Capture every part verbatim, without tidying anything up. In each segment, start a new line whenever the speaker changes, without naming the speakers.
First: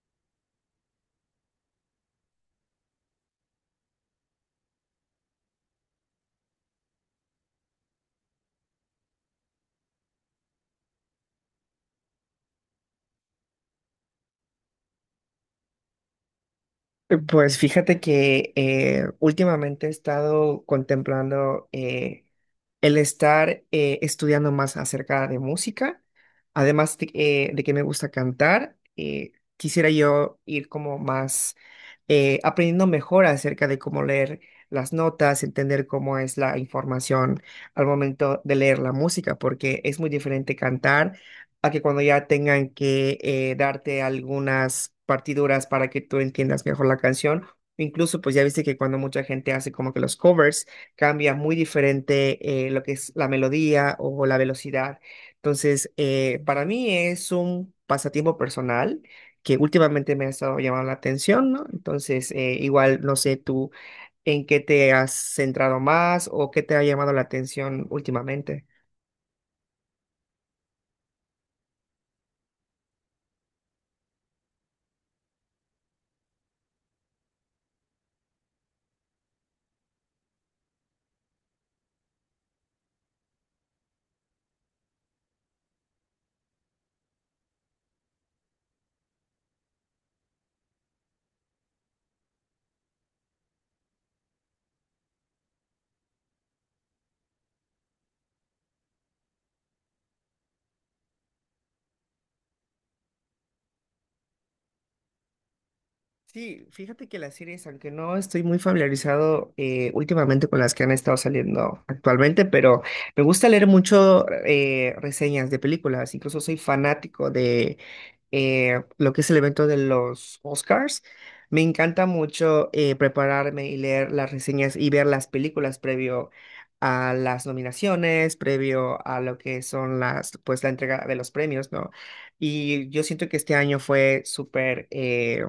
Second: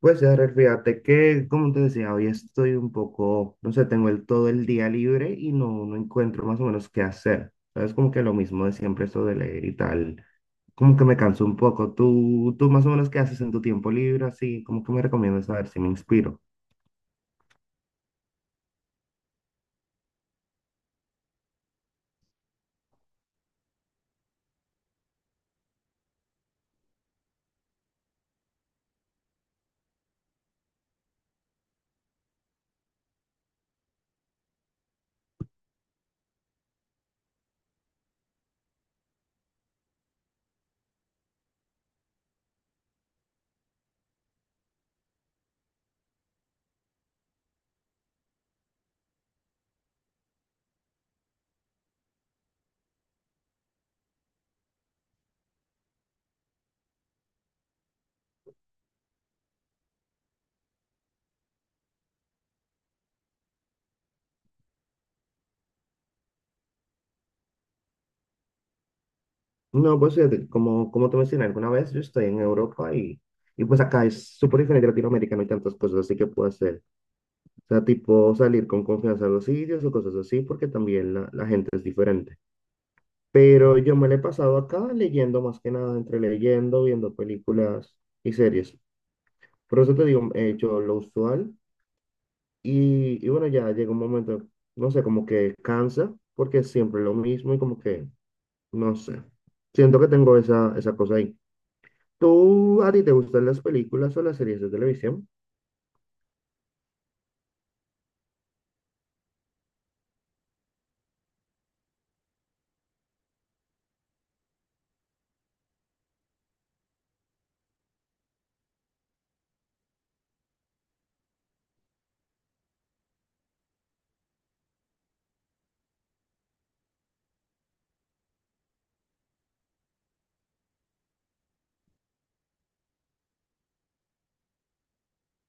Pues ya, Rel, fíjate que, como te decía, hoy estoy un poco, no sé, tengo el, todo el día libre y no, no encuentro más o menos qué hacer. Es como que lo mismo de siempre, eso de leer y tal. Como que me canso un poco. ¿Tú, tú más o menos qué haces en tu tiempo libre? Así, como que me recomiendas saber si me inspiro.
Pues fíjate que eh, últimamente he estado contemplando eh, el estar eh, estudiando más acerca de música, además de, eh, de que me gusta cantar, eh, quisiera yo ir como más eh, aprendiendo mejor acerca de cómo leer las notas, entender cómo es la información al momento de leer la música, porque es muy diferente cantar a que cuando ya tengan que eh, darte algunas partiduras para que tú entiendas mejor la canción. Incluso, pues ya viste que cuando mucha gente hace como que los covers, cambia muy diferente eh, lo que es la melodía o la velocidad. Entonces, eh, para mí es un pasatiempo personal que últimamente me ha estado llamando la atención, ¿no? Entonces, eh, igual no sé tú en qué te has centrado más o qué te ha llamado la atención últimamente.
No, pues fíjate, como, como te mencioné alguna vez, yo estoy en Europa y, y pues acá es súper diferente a Latinoamérica, no hay tantas cosas así que puedo hacer. O sea, tipo salir con confianza a los sitios o cosas así, porque también la la gente es diferente. Pero yo me la he pasado acá leyendo más que nada, entre leyendo, viendo películas y series. Por eso te digo, he hecho lo usual y, y bueno, ya llega un momento, no sé, como que cansa porque es siempre lo mismo y como que, no sé, siento que tengo esa, esa cosa ahí. ¿Tú, a ti te gustan las películas o las series de televisión?
Sí, fíjate que las series, aunque no estoy muy familiarizado eh, últimamente con las que han estado saliendo actualmente, pero me gusta leer mucho eh, reseñas de películas, incluso soy fanático de eh, lo que es el evento de los Oscars. Me encanta mucho eh, prepararme y leer las reseñas y ver las películas previo a las nominaciones, previo a lo que son las, pues la entrega de los premios, ¿no? Y yo siento que este año fue súper eh,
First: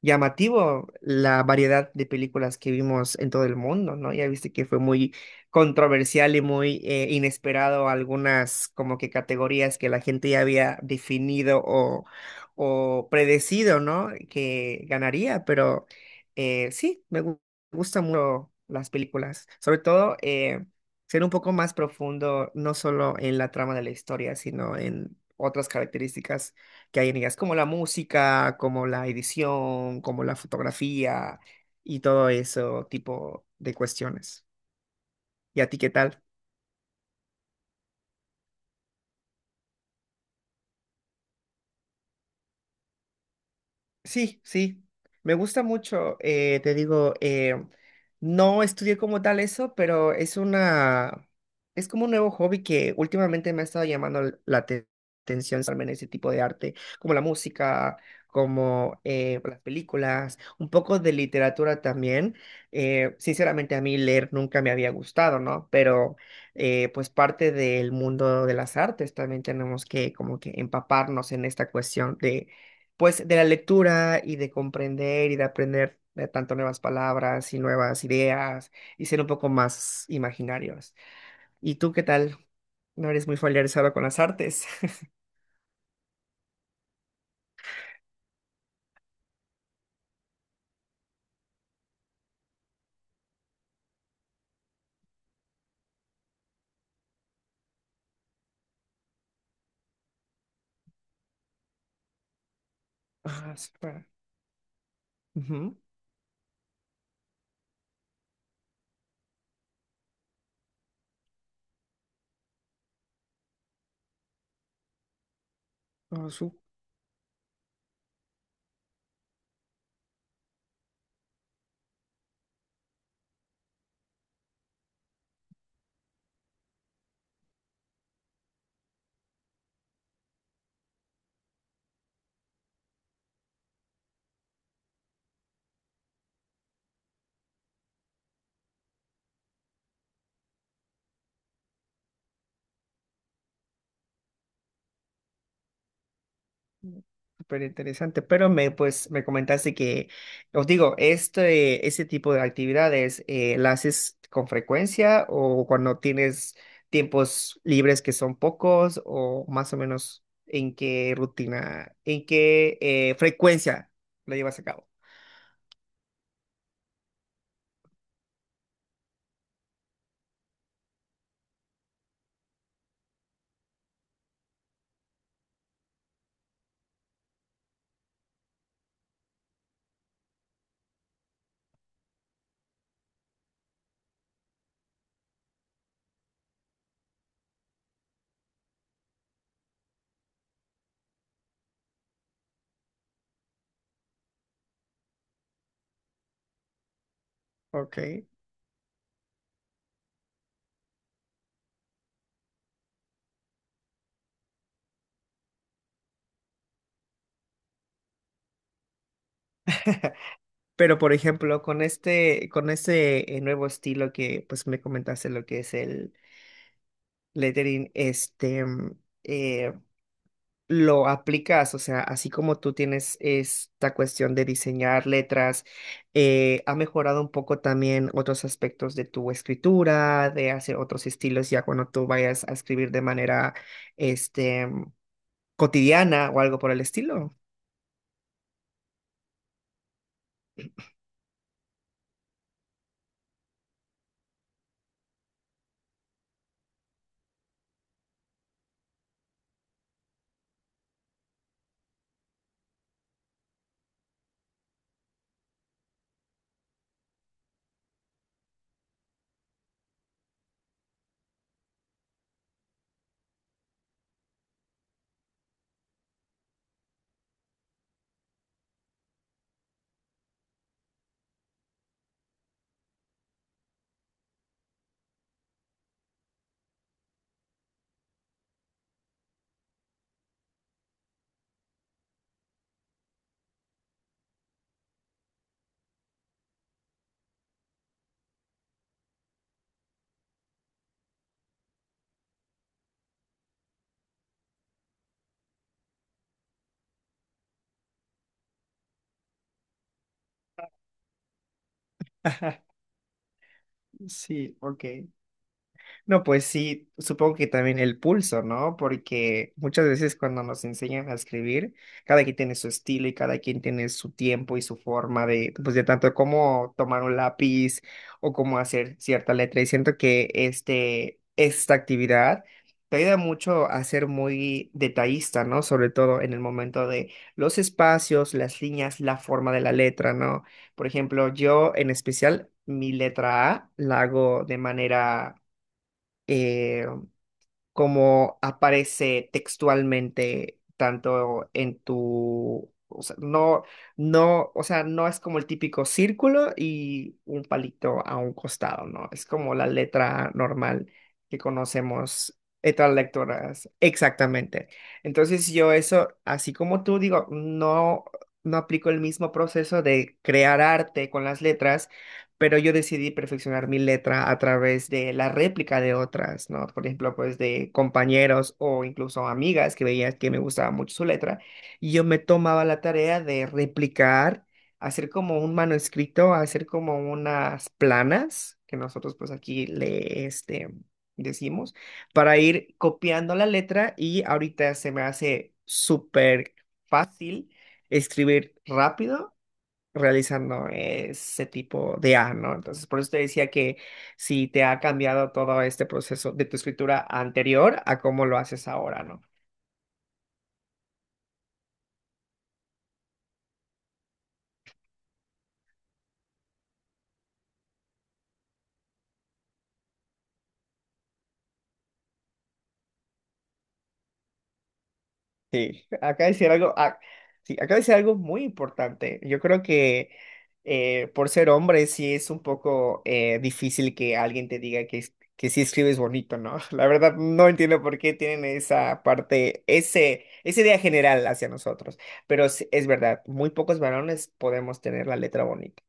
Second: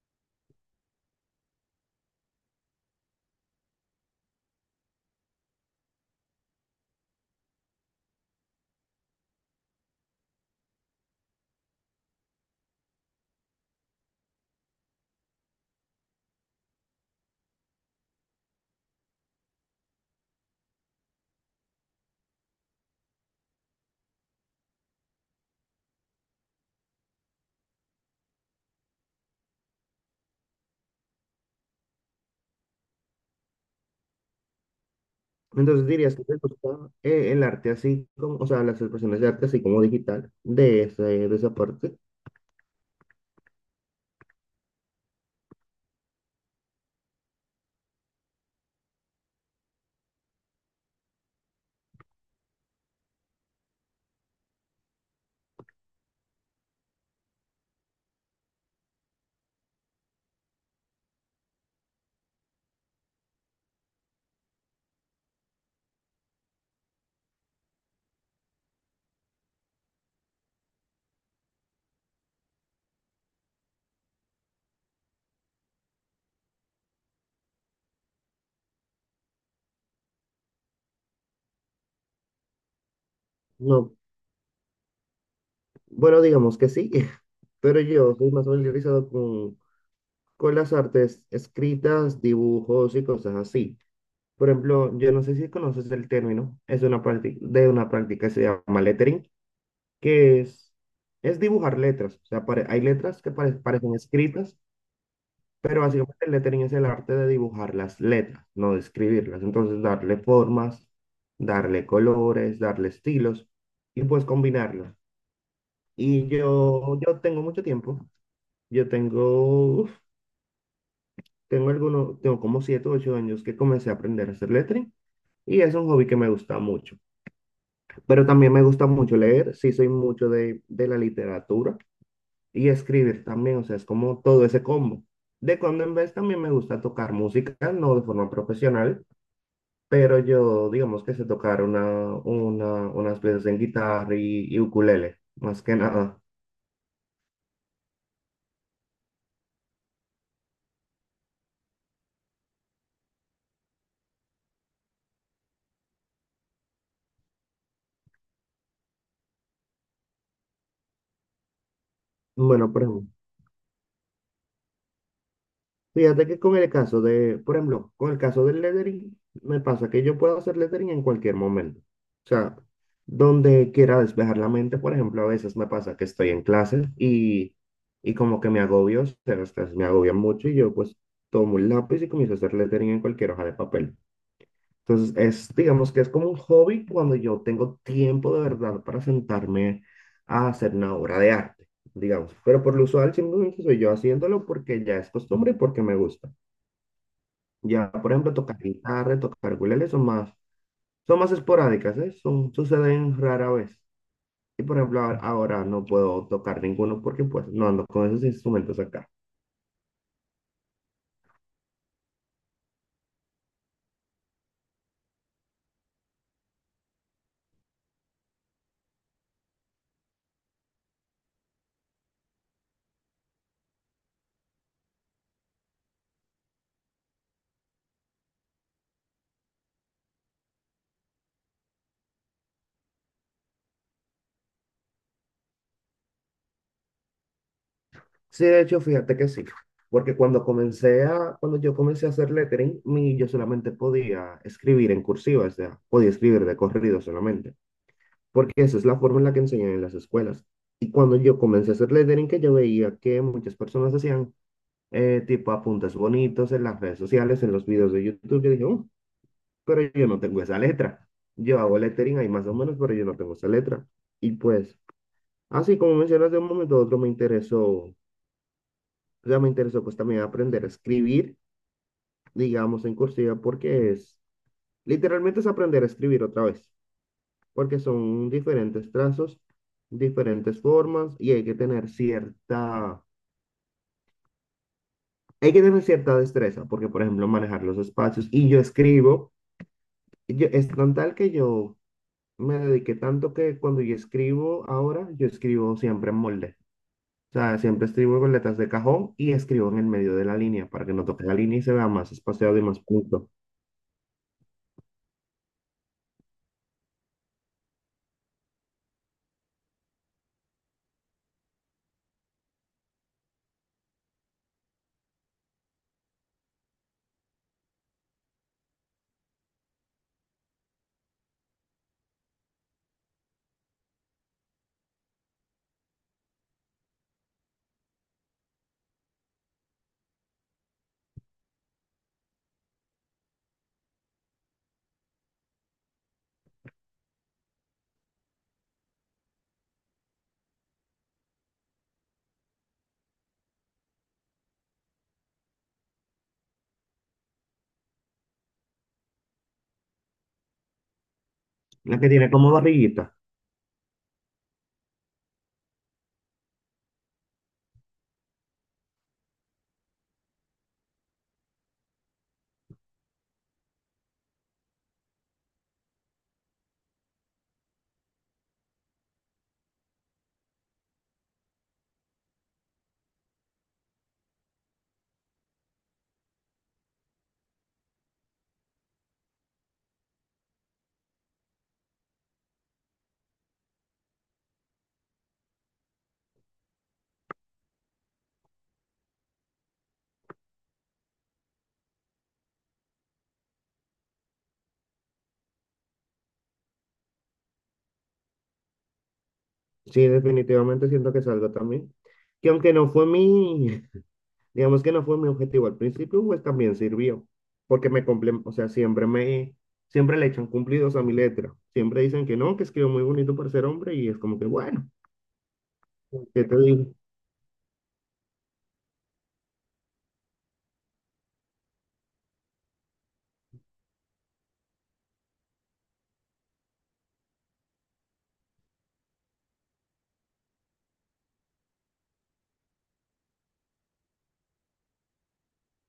llamativo la variedad de películas que vimos en todo el mundo, ¿no? Ya viste que fue muy controversial y muy eh, inesperado algunas como que categorías que la gente ya había definido o predecido, ¿no? Que ganaría, pero eh, sí, me gu- gustan mucho las películas, sobre todo eh, ser un poco más profundo, no solo en la trama de la historia, sino en otras características que hay en ellas, como la música, como la edición, como la fotografía y todo eso tipo de cuestiones. ¿Y a ti
Entonces
qué
dirías
tal?
que te gusta eh, el arte así, como, o sea, las expresiones de arte así como digital, de, ese, de esa parte.
Sí, sí, me gusta mucho, eh, te digo, eh, no estudié como tal eso, pero es una, es como un nuevo hobby que últimamente me ha estado llamando l- la te- atención, estarme en ese tipo de arte, como la música, como eh, las películas, un poco de literatura también. Eh, sinceramente a mí leer nunca me había gustado, ¿no? Pero eh, pues parte del mundo de las artes también tenemos que como que empaparnos en esta cuestión de pues de la lectura y de comprender y de aprender eh, tanto nuevas palabras y nuevas ideas y ser un poco más imaginarios. ¿Y tú qué tal? ¿No eres muy familiarizado
No,
con las artes?
bueno, digamos que sí, pero yo soy más familiarizado con, con las artes escritas, dibujos y cosas así. Por ejemplo, yo no sé si conoces el término, es una práctica, de una práctica que se llama lettering, que es, es dibujar letras. O sea, pare- hay letras que pare-
Ah,
parecen
súper.
escritas,
Ujú.
pero básicamente el lettering es el arte de dibujar las letras, no de escribirlas. Entonces, darle formas, darle colores, darle estilos y pues combinarlos. Y
Ah,
yo, yo tengo mucho tiempo. Yo tengo, uf, tengo algunos, tengo como siete o ocho años que comencé a aprender a hacer lettering y es un hobby que me gusta mucho. Pero también me gusta mucho leer, sí soy mucho de, de la literatura y escribir también, o sea, es como todo ese combo. De cuando en vez también me gusta tocar música, no de forma profesional, pero yo digamos que sé tocar una, una, unas piezas en guitarra y, y ukulele, más que nada.
súper interesante, pero me, pues, me comentaste que, os digo, este, ese tipo de actividades, eh, ¿la haces con frecuencia o cuando tienes tiempos libres que son pocos o más o menos en qué rutina, en
Bueno,
qué
por ejemplo.
eh, frecuencia lo llevas a cabo?
Fíjate que con el caso de, por ejemplo, con el caso del lettering, me pasa que yo puedo hacer lettering en cualquier momento. O sea, donde quiera despejar la mente, por ejemplo, a veces me pasa que estoy en clase y, y como que me agobio, o sea, las clases me agobian mucho y yo pues tomo un lápiz y comienzo a hacer lettering en cualquier hoja de papel. Entonces, es, digamos que es como un hobby cuando yo tengo tiempo de verdad para sentarme a hacer una obra de arte, digamos. Pero por lo usual simplemente soy yo haciéndolo porque ya es costumbre y porque me gusta. Ya,
Ok,
por ejemplo, tocar guitarra, tocar ukulele son más, son más esporádicas, ¿eh? Son, suceden rara vez. Y por ejemplo, ahora ahora no puedo tocar ninguno porque pues no ando con esos instrumentos acá.
pero por ejemplo, con este, con este eh, nuevo estilo que pues me comentaste lo que es el lettering, este, mm, eh, lo aplicas, o sea, así como tú tienes esta cuestión de diseñar letras, eh, ha mejorado un poco también otros aspectos de tu escritura, de hacer otros estilos ya cuando tú vayas a escribir de manera, este, cotidiana o algo por el estilo.
Sí, de hecho, fíjate que sí. Porque cuando comencé a, cuando yo comencé a hacer lettering, mi, yo solamente podía escribir en cursiva, o sea, podía escribir de corrido solamente. Porque esa es la forma en la que enseñan en las escuelas. Y cuando yo comencé a hacer lettering, que yo veía que muchas personas hacían eh, tipo apuntes bonitos en las redes sociales, en los videos de YouTube. Yo dije: "Oh, pero yo no tengo esa letra. Yo hago lettering ahí más o menos, pero yo no tengo esa letra". Y pues, así como mencionas de un momento a otro, me interesó, o sea, me interesó pues también aprender a escribir, digamos, en cursiva, porque es, literalmente es aprender a escribir otra vez, porque son diferentes trazos, diferentes formas, y hay que tener cierta, hay que tener cierta destreza, porque por ejemplo, manejar los espacios, y yo escribo. Yo, es con tal que yo me dediqué tanto que cuando yo escribo ahora, yo escribo siempre en molde. O sea, siempre escribo con letras de cajón y escribo en el medio de la línea para que no toque la línea y se vea más espaciado y más punto.
Sí, ok. No, pues sí, supongo que también el pulso, ¿no? Porque muchas veces cuando nos enseñan a escribir, cada quien tiene su estilo y cada quien tiene su tiempo y su forma de, pues de tanto cómo tomar un lápiz o cómo hacer cierta letra. Y siento que este, esta actividad te ayuda mucho a ser muy detallista, ¿no? Sobre todo en el momento de los espacios, las líneas, la forma de la letra, ¿no? Por ejemplo, yo en especial, mi letra A la hago de manera eh, como aparece textualmente tanto en tu, o sea, no, no, o sea, no es como el típico círculo y un palito a un costado, ¿no? Es como la letra normal que
La que tiene
conocemos.
como
Otras
barriguita.
lectoras, exactamente. Entonces yo eso, así como tú digo, no, no aplico el mismo proceso de crear arte con las letras, pero yo decidí perfeccionar mi letra a través de la réplica de otras, ¿no? Por ejemplo, pues de compañeros o incluso amigas que veía que me gustaba mucho su letra, y yo me tomaba la tarea de replicar, hacer como un manuscrito, hacer como unas planas, que nosotros pues aquí le, este, decimos, para ir copiando la letra y ahorita se me hace súper fácil escribir rápido realizando ese tipo de A, ¿no? Entonces, por eso te decía que si te ha cambiado todo este proceso de tu escritura anterior a cómo lo haces ahora, ¿no?
Sí, definitivamente siento que es algo también. Que aunque no fue mi, digamos que no fue mi objetivo al principio, pues también sirvió. Porque me complementó, o sea, siempre me, siempre le echan cumplidos a mi letra. Siempre dicen que no, que escribo muy bonito para ser hombre y es como que bueno.
Sí, acá
¿Qué
decir
te
algo,
digo?
ah, sí, acá decir algo muy importante. Yo creo que eh, por ser hombre sí es un poco eh, difícil que alguien te diga que, es- que sí escribes bonito, ¿no? La verdad no entiendo por qué tienen esa parte, ese, esa idea general hacia nosotros. Pero sí, es verdad, muy pocos varones podemos tener la letra bonita.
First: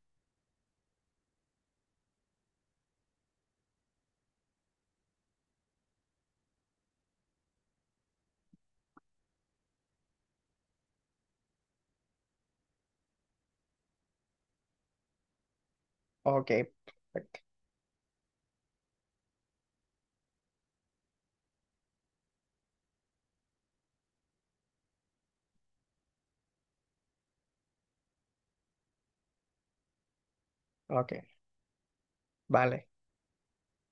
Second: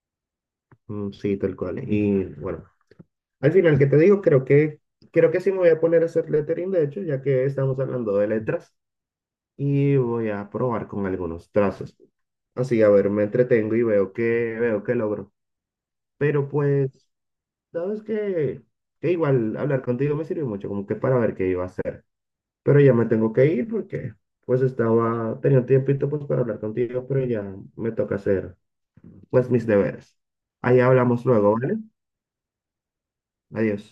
Mm, sí, tal cual. Y bueno, al final, ¿qué te digo? Creo que, creo que sí me voy a poner a hacer lettering, de hecho, ya que estamos hablando de letras, y voy a probar con algunos trazos. Así, a ver, me entretengo y veo que, veo que logro. Pero
Ok,
pues,
perfecto.
sabes que, que igual hablar contigo me sirvió mucho, como que para ver qué iba a hacer. Pero ya me tengo que ir porque pues estaba, tenía un tiempito pues para hablar contigo, pero ya me toca hacer pues mis deberes. Ahí
Ok,
hablamos luego, ¿vale?
vale.
Adiós.